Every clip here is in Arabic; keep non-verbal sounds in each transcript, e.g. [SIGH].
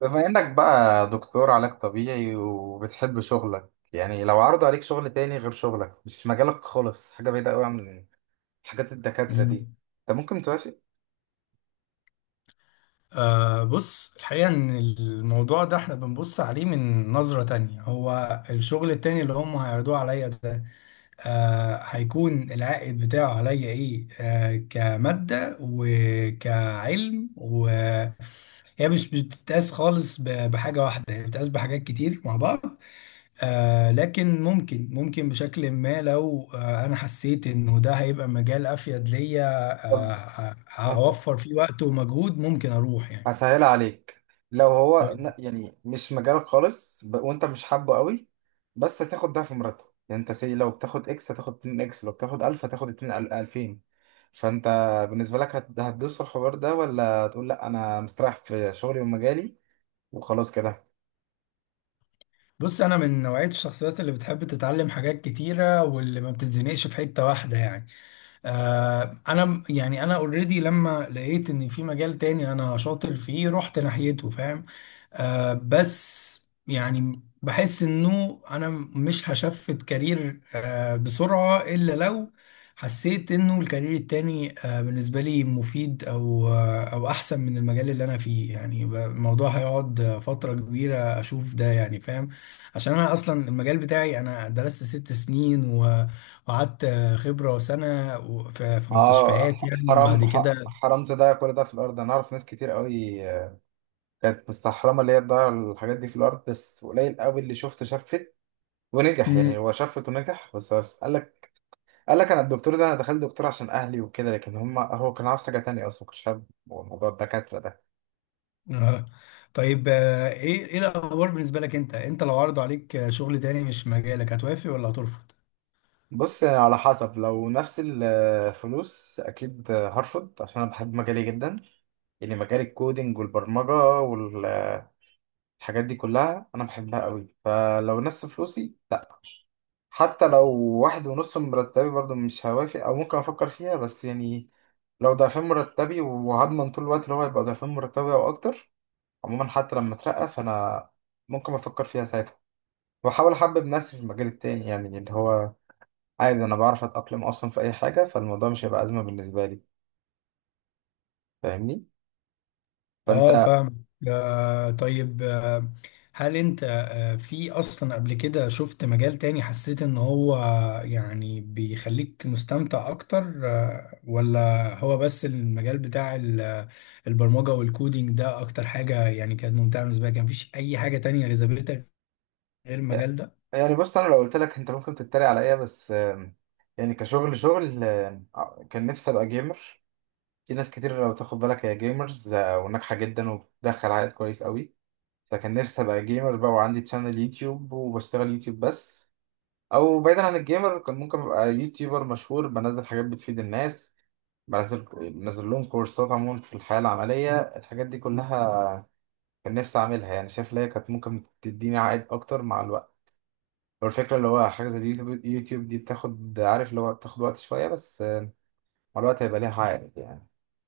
بما انك بقى دكتور علاج طبيعي وبتحب شغلك، يعني لو عرضوا عليك شغل تاني غير شغلك، مش في مجالك خالص، حاجة بعيدة قوي عن حاجات الدكاترة دي، مم. انت ممكن توافق؟ بص، الحقيقة إن الموضوع ده إحنا بنبص عليه من نظرة تانية. هو الشغل التاني اللي هم هيعرضوه عليا ده هيكون العائد بتاعه عليا إيه؟ كمادة وكعلم، وهي مش بتتقاس خالص بحاجة واحدة، هي بتتقاس بحاجات كتير مع بعض. لكن ممكن بشكل ما، لو انا حسيت انه ده هيبقى مجال افيد ليا، طب آه هس... هوفر فيه وقت ومجهود، ممكن اروح يعني. هسهلها عليك. لو هو قول. يعني مش مجالك خالص وانت مش حابه قوي، بس هتاخد ضعف مرتب. يعني انت سي، لو بتاخد اكس هتاخد 2 اكس، لو بتاخد 1000 هتاخد 2 2000. فانت بالنسبة لك هتدوس في الحوار ده، ولا تقول لا انا مستريح في شغلي ومجالي وخلاص كده؟ بص، انا من نوعية الشخصيات اللي بتحب تتعلم حاجات كتيرة واللي ما بتتزنقش في حتة واحدة يعني. يعني انا اوريدي لما لقيت ان في مجال تاني انا شاطر فيه رحت ناحيته، فاهم؟ بس يعني بحس انه انا مش هشفت كارير بسرعة، الا لو حسيت انه الكارير التاني بالنسبة لي مفيد، او او احسن من المجال اللي انا فيه يعني. الموضوع هيقعد فترة كبيرة اشوف ده يعني، فاهم؟ عشان انا اصلا المجال بتاعي، انا درست 6 سنين وقعدت خبرة وسنة في اه، مستشفيات يعني حرام بعد كده. حرام تضيع كل ده في الارض، انا اعرف ناس كتير قوي كانت مستحرمه اللي هي تضيع الحاجات دي في الارض. بس قليل قوي اللي شفت ونجح، يعني مم. هو شفت ونجح. بس قال لك انا الدكتور ده، انا دخلت دكتور عشان اهلي وكده، لكن هو كان عاوز حاجه تانية، اصلا كنت حابب موضوع الدكاتره ده. آه. طيب، ايه الاخبار بالنسبة لك؟ انت لو عرضوا عليك شغل تاني مش في مجالك، هتوافق ولا هترفض؟ بص، على حسب، لو نفس الفلوس اكيد هرفض، عشان انا بحب مجالي جدا. يعني مجال الكودينج والبرمجه والحاجات دي كلها انا بحبها قوي. فلو نفس فلوسي، حتى لو واحد ونص من مرتبي، برضو مش هوافق، او ممكن افكر فيها بس يعني. لو ضعفين مرتبي وهضمن طول الوقت اللي هو هيبقى ضعفين مرتبي او اكتر، عموما حتى لما اترقى فانا ممكن افكر فيها ساعتها، واحاول احبب نفسي في المجال التاني، يعني اللي هو عادي، انا بعرف اتاقلم اصلا في اي حاجه، فالموضوع مش هيبقى ازمه بالنسبه لي، فاهمني؟ فانت. اه، فاهم. طيب، هل انت في اصلا قبل كده شفت مجال تاني حسيت ان هو يعني بيخليك مستمتع اكتر، ولا هو بس المجال بتاع البرمجة والكودينج ده اكتر حاجة يعني كانت ممتعة بالنسبة لك؟ كان مفيش اي حاجة تانية جذبتك غير المجال ده؟ يعني بص، انا لو قلت لك انت ممكن تتريق عليا، بس يعني كشغل شغل، كان نفسي ابقى جيمر. في ناس كتير لو تاخد بالك هي جيمرز، وناجحة جدا وبتدخل عائد كويس قوي. فكان نفسي أبقى جيمر بقى، وعندي تشانل يوتيوب وبشتغل يوتيوب بس. أو بعيدا عن الجيمر، كان ممكن أبقى يوتيوبر مشهور، بنزل حاجات بتفيد الناس، بنزل بنزل لهم كورسات عموما في الحياة العملية، الحاجات دي كلها كان نفسي أعملها. يعني شايف إن هي كانت ممكن تديني عائد أكتر مع الوقت. هو الفكرة اللي هو حاجة زي اليوتيوب دي بتاخد، عارف اللي هو بتاخد وقت شوية، بس مع الوقت هيبقى ليها عائد يعني.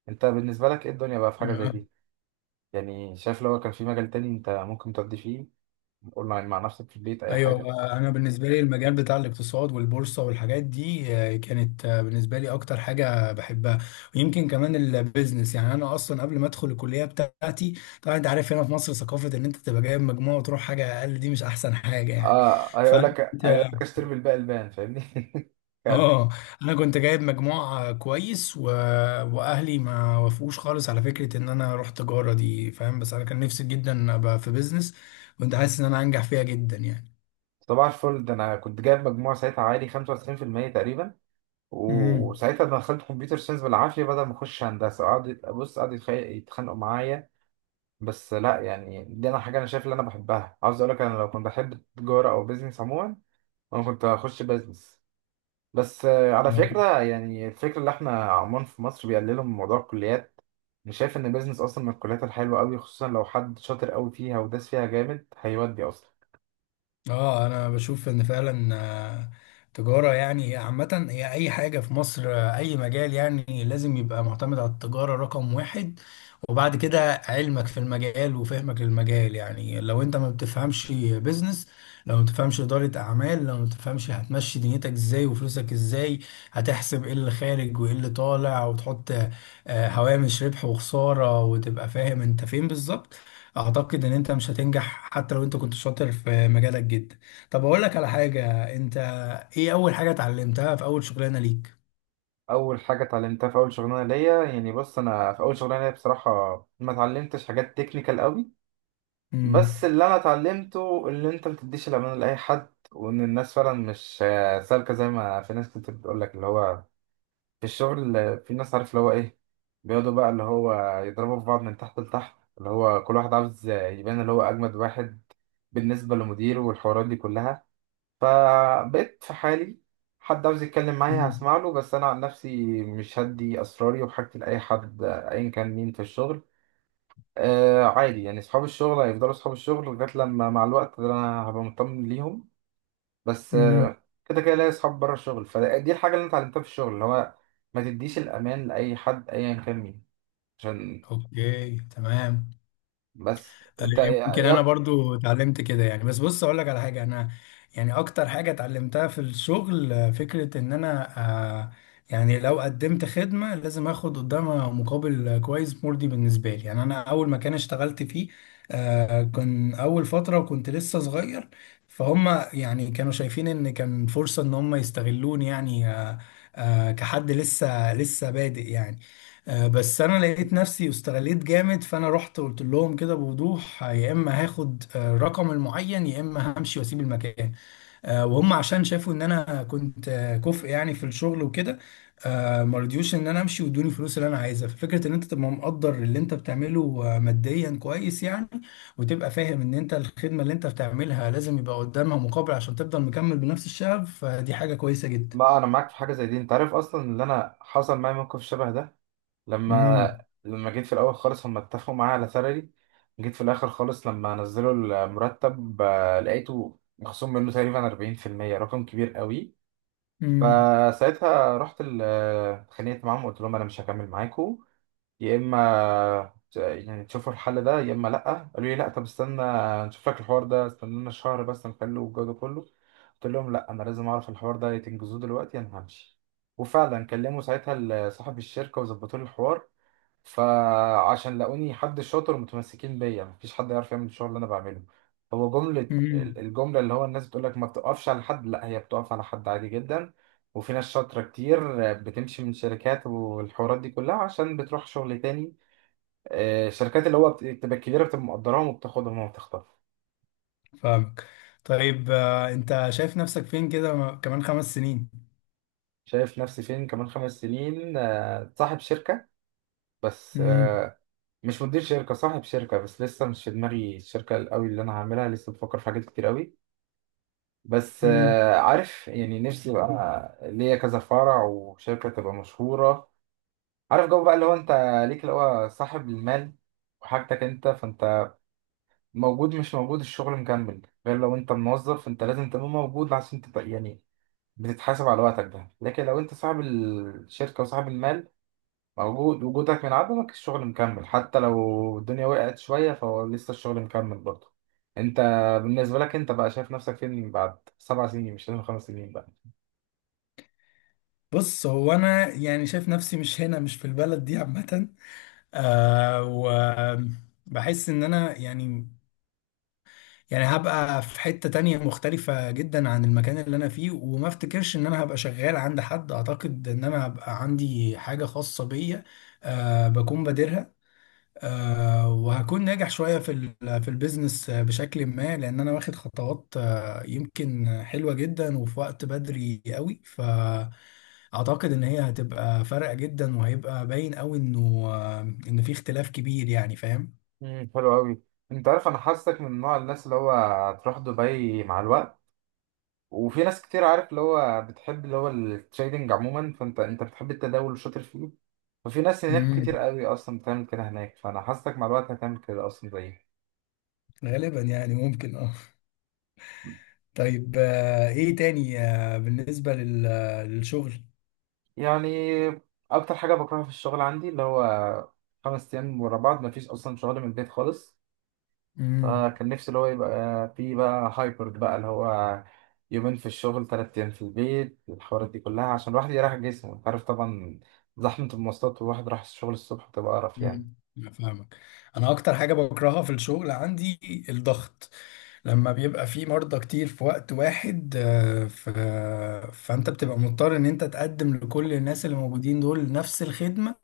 أنت بالنسبة لك إيه الدنيا بقى في حاجة زي اه، دي؟ يعني شايف لو كان في مجال تاني أنت ممكن تقضي فيه، قول مع نفسك في البيت أي ايوه. حاجة. انا بالنسبه لي المجال بتاع الاقتصاد والبورصه والحاجات دي كانت بالنسبه لي اكتر حاجه بحبها، ويمكن كمان البيزنس. يعني انا اصلا قبل ما ادخل الكليه بتاعتي، طبعا انت عارف، هنا في مصر ثقافه ان انت تبقى جايب مجموع وتروح حاجه اقل دي مش احسن حاجه يعني. آه، هيقول فانا لك كنت هيقول لك اشتري بالباقي البان، فاهمني. [LAUGHS] كمل. اه انا كنت جايب مجموع كويس، واهلي ما وافقوش خالص على فكره ان انا اروح تجاره دي، فاهم؟ بس انا كان نفسي جدا ابقى في بيزنس، كنت حاسس ان انا هنجح فيها جدا يعني. صباح الفل، ده أنا كنت جايب مجموع ساعتها عالي 95% تقريبا، امم. وساعتها انا دخلت كمبيوتر ساينس بالعافية بدل ما أخش هندسة، قعد بص قعد يتخانقوا معايا. بس لا، يعني دي أنا حاجة أنا شايف اللي أنا بحبها، عاوز أقول لك أنا لو كنت بحب التجارة أو بيزنس عموما أنا كنت هخش بيزنس. بس على فكرة يعني، الفكرة اللي احنا عموما في مصر بيقللوا من موضوع الكليات، مش شايف ان بيزنس اصلا من الكليات الحلوة قوي، خصوصا لو حد شاطر قوي فيها وداس فيها جامد هيودي اصلا. اه، انا بشوف ان فعلا تجارة يعني عامة، هي اي حاجة في مصر، اي مجال يعني لازم يبقى معتمد على التجارة رقم واحد، وبعد كده علمك في المجال وفهمك للمجال. يعني لو انت ما بتفهمش بيزنس، لو ما بتفهمش إدارة اعمال، لو ما بتفهمش، هتمشي دنيتك ازاي وفلوسك ازاي؟ هتحسب ايه اللي خارج وايه اللي طالع، وتحط هوامش ربح وخسارة، وتبقى فاهم انت فين بالظبط. اعتقد ان انت مش هتنجح حتى لو انت كنت شاطر في مجالك جدا. طب اقول لك على حاجة، انت ايه اول حاجة اتعلمتها في اول شغلانة ليك؟ اول حاجة اتعلمتها في اول شغلانة ليا، يعني بص، انا في اول شغلانة ليا بصراحة ما اتعلمتش حاجات تكنيكال قوي. بس امم. اللي انا اتعلمته، اللي انت ما تديش الامان لاي حد، وان الناس فعلا مش سالكة زي ما في ناس كتير بتقول لك اللي هو في الشغل، في ناس عارف اللي هو ايه، بيقعدوا بقى اللي هو يضربوا في بعض من تحت لتحت، اللي هو كل واحد عاوز يبان اللي هو اجمد واحد بالنسبه لمديره والحوارات دي كلها. فبقيت في حالي، حد عاوز يتكلم معايا مم. هسمع له، بس انا عن نفسي مش هدي اسراري وحاجتي لاي حد ايا كان مين في الشغل. آه، عادي يعني، اصحاب الشغل هيفضلوا اصحاب الشغل لغايه لما مع الوقت انا هبقى مطمن ليهم. بس امم، كده كده ليا اصحاب بره الشغل. فدي الحاجه اللي انت اتعلمتها في الشغل اللي هو ما تديش الامان لاي حد ايا كان مين، عشان. اوكي، تمام. بس انت يمكن يا انا برضو اتعلمت كده يعني، بس بص اقول لك على حاجه، انا يعني اكتر حاجه اتعلمتها في الشغل فكره ان انا آه، يعني لو قدمت خدمه لازم اخد قدامها مقابل كويس مرضي بالنسبه لي. يعني انا اول مكان اشتغلت فيه كان اول فتره كنت لسه صغير، فهم يعني كانوا شايفين ان كان فرصه ان هم يستغلوني يعني، كحد لسه بادئ يعني. بس انا لقيت نفسي واستغليت جامد، فانا رحت قلت لهم كده بوضوح، يا اما هاخد الرقم المعين يا اما همشي واسيب المكان. وهم عشان شافوا ان انا كنت كفء يعني في الشغل وكده، ما رضيوش ان انا امشي، وادوني الفلوس اللي انا عايزها. ففكره ان انت تبقى مقدر اللي انت بتعمله ماديا كويس يعني، وتبقى فاهم ان انت الخدمه اللي انت بتعملها لازم يبقى قدامها مقابل عشان تفضل مكمل بنفس الشغف، فدي حاجه كويسه جدا. ما انا معاك في حاجه زي دي، انت عارف اصلا ان انا حصل معايا موقف شبه ده. لما امم. لما جيت في الاول خالص هم اتفقوا معايا على سالري. جيت في الاخر خالص لما نزلوا المرتب، لقيته مخصوم منه تقريبا 40%، رقم كبير قوي. فساعتها رحت اتخانقت معاهم وقلت لهم انا مش هكمل معاكم، يا اما يعني تشوفوا الحل ده يا اما لا. قالوا لي لا، طب استنى نشوف لك الحوار ده، استنى لنا شهر بس نحله والجو ده كله. قلت لهم لا، انا لازم اعرف الحوار ده، يا تنجزوه دلوقتي يا انا همشي. وفعلا كلموا ساعتها صاحب الشركه وظبطوا لي الحوار. فعشان لاقوني حد شاطر متمسكين بيا، مفيش حد يعرف يعمل الشغل اللي انا بعمله. هو جملة، امم، الجملة اللي هو الناس بتقول لك ما بتقفش على حد، لا هي بتقف على حد عادي جدا. وفي ناس شاطرة كتير بتمشي من شركات والحوارات دي كلها عشان بتروح شغل تاني، شركات اللي هو بتبقى كبيرة، بتبقى مقدراهم وبتاخدهم وبتخطف. فاهمك. طيب، انت شايف نفسك فين كده، كمان 5 سنين؟ شايف نفسي فين كمان خمس سنين؟ صاحب شركة. بس مم. مش مدير شركة، صاحب شركة. بس لسه مش في دماغي الشركة قوي اللي أنا هعملها، لسه بفكر في حاجات كتير قوي. بس مم. عارف يعني نفسي بقى ليا كذا فرع وشركة تبقى مشهورة. عارف جو بقى اللي هو انت ليك اللي هو صاحب المال وحاجتك انت، فانت موجود مش موجود الشغل مكمل. غير لو انت موظف فانت لازم تبقى موجود عشان تبقى يعني بتتحاسب على وقتك ده، لكن لو انت صاحب الشركة وصاحب المال، موجود وجودك من عدمك الشغل مكمل، حتى لو الدنيا وقعت شوية فهو لسه الشغل مكمل برضه. انت بالنسبة لك انت بقى، شايف نفسك فين بعد سبع سنين؟ مش لازم خمس سنين بقى. بص، هو انا يعني شايف نفسي مش هنا، مش في البلد دي عامة، وبحس ان انا يعني هبقى في حتة تانية مختلفة جدا عن المكان اللي انا فيه، وما افتكرش ان انا هبقى شغال عند حد. اعتقد ان انا هبقى عندي حاجة خاصة بيا، بكون بادرها، وهكون ناجح شوية في في البيزنس بشكل ما، لأن أنا واخد خطوات يمكن حلوة جدا، وفي وقت بدري قوي، فأعتقد إن هي هتبقى فارقة جدا، وهيبقى باين قوي إنه إن في اختلاف كبير يعني، فاهم؟ امم، حلو قوي. انت عارف انا حاسك من نوع الناس اللي هو هتروح دبي مع الوقت، وفي ناس كتير عارف اللي هو بتحب اللي هو التريدنج عموما، فانت بتحب التداول وشاطر فيه، ففي ناس هناك امم. كتير قوي اصلا بتعمل كده هناك، فانا حاسك مع الوقت هتعمل كده اصلا زيي. غالبا يعني، ممكن، اه. طيب، إيه تاني بالنسبة للشغل؟ يعني اكتر حاجه بكرهها في الشغل عندي اللي هو خمس ايام ورا بعض، مفيش اصلا شغل من البيت خالص. مم. فكان نفسي اللي هو يبقى في بقى هايبرد بقى، اللي هو يومين في الشغل تلات أيام في البيت الحوارات دي كلها، عشان الواحد يريح جسمه. أنت عارف طبعا زحمة المواصلات، والواحد راح الشغل الصبح بتبقى قرف يعني. أنا فاهمك. انا اكتر حاجه بكرهها في الشغل عندي الضغط، لما بيبقى في مرضى كتير في وقت واحد. فانت بتبقى مضطر ان انت تقدم لكل الناس اللي موجودين دول نفس الخدمه.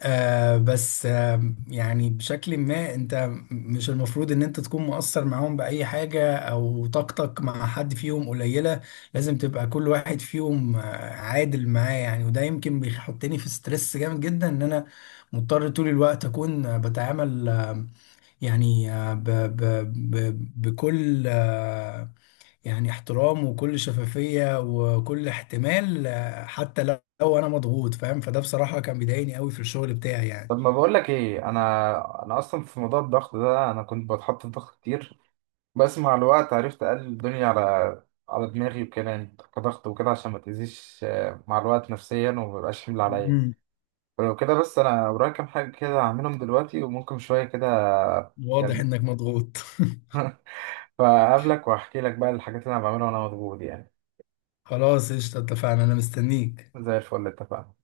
بس يعني بشكل ما، انت مش المفروض ان انت تكون مقصر معاهم بأي حاجة او طاقتك مع حد فيهم قليلة، لازم تبقى كل واحد فيهم عادل معاه يعني. وده يمكن بيحطني في ستريس جامد جدا، ان انا مضطر طول الوقت اكون بتعامل، يعني ب ب ب بكل، يعني احترام وكل شفافية وكل احتمال، حتى لو انا مضغوط، فاهم؟ فده بصراحة كان بيضايقني قوي في الشغل بتاعي طب يعني. ما بقول لك ايه، انا اصلا في موضوع الضغط ده انا كنت بتحط في ضغط كتير. بس مع الوقت عرفت اقلل الدنيا على دماغي وكده يعني، كضغط وكده، عشان ما تأذيش مع الوقت نفسيا وما يبقاش حمل عليا. مم. ولو كده بس، انا ورايا كام حاجه كده هعملهم دلوقتي، وممكن شويه كده واضح يعني. انك مضغوط. [LAUGHS] [LAUGHS] فقابلك واحكي لك بقى الحاجات اللي انا بعملها وانا مضغوط يعني. خلاص، قشطة، اتفقنا، انا مستنيك. زي الفل، اتفقنا.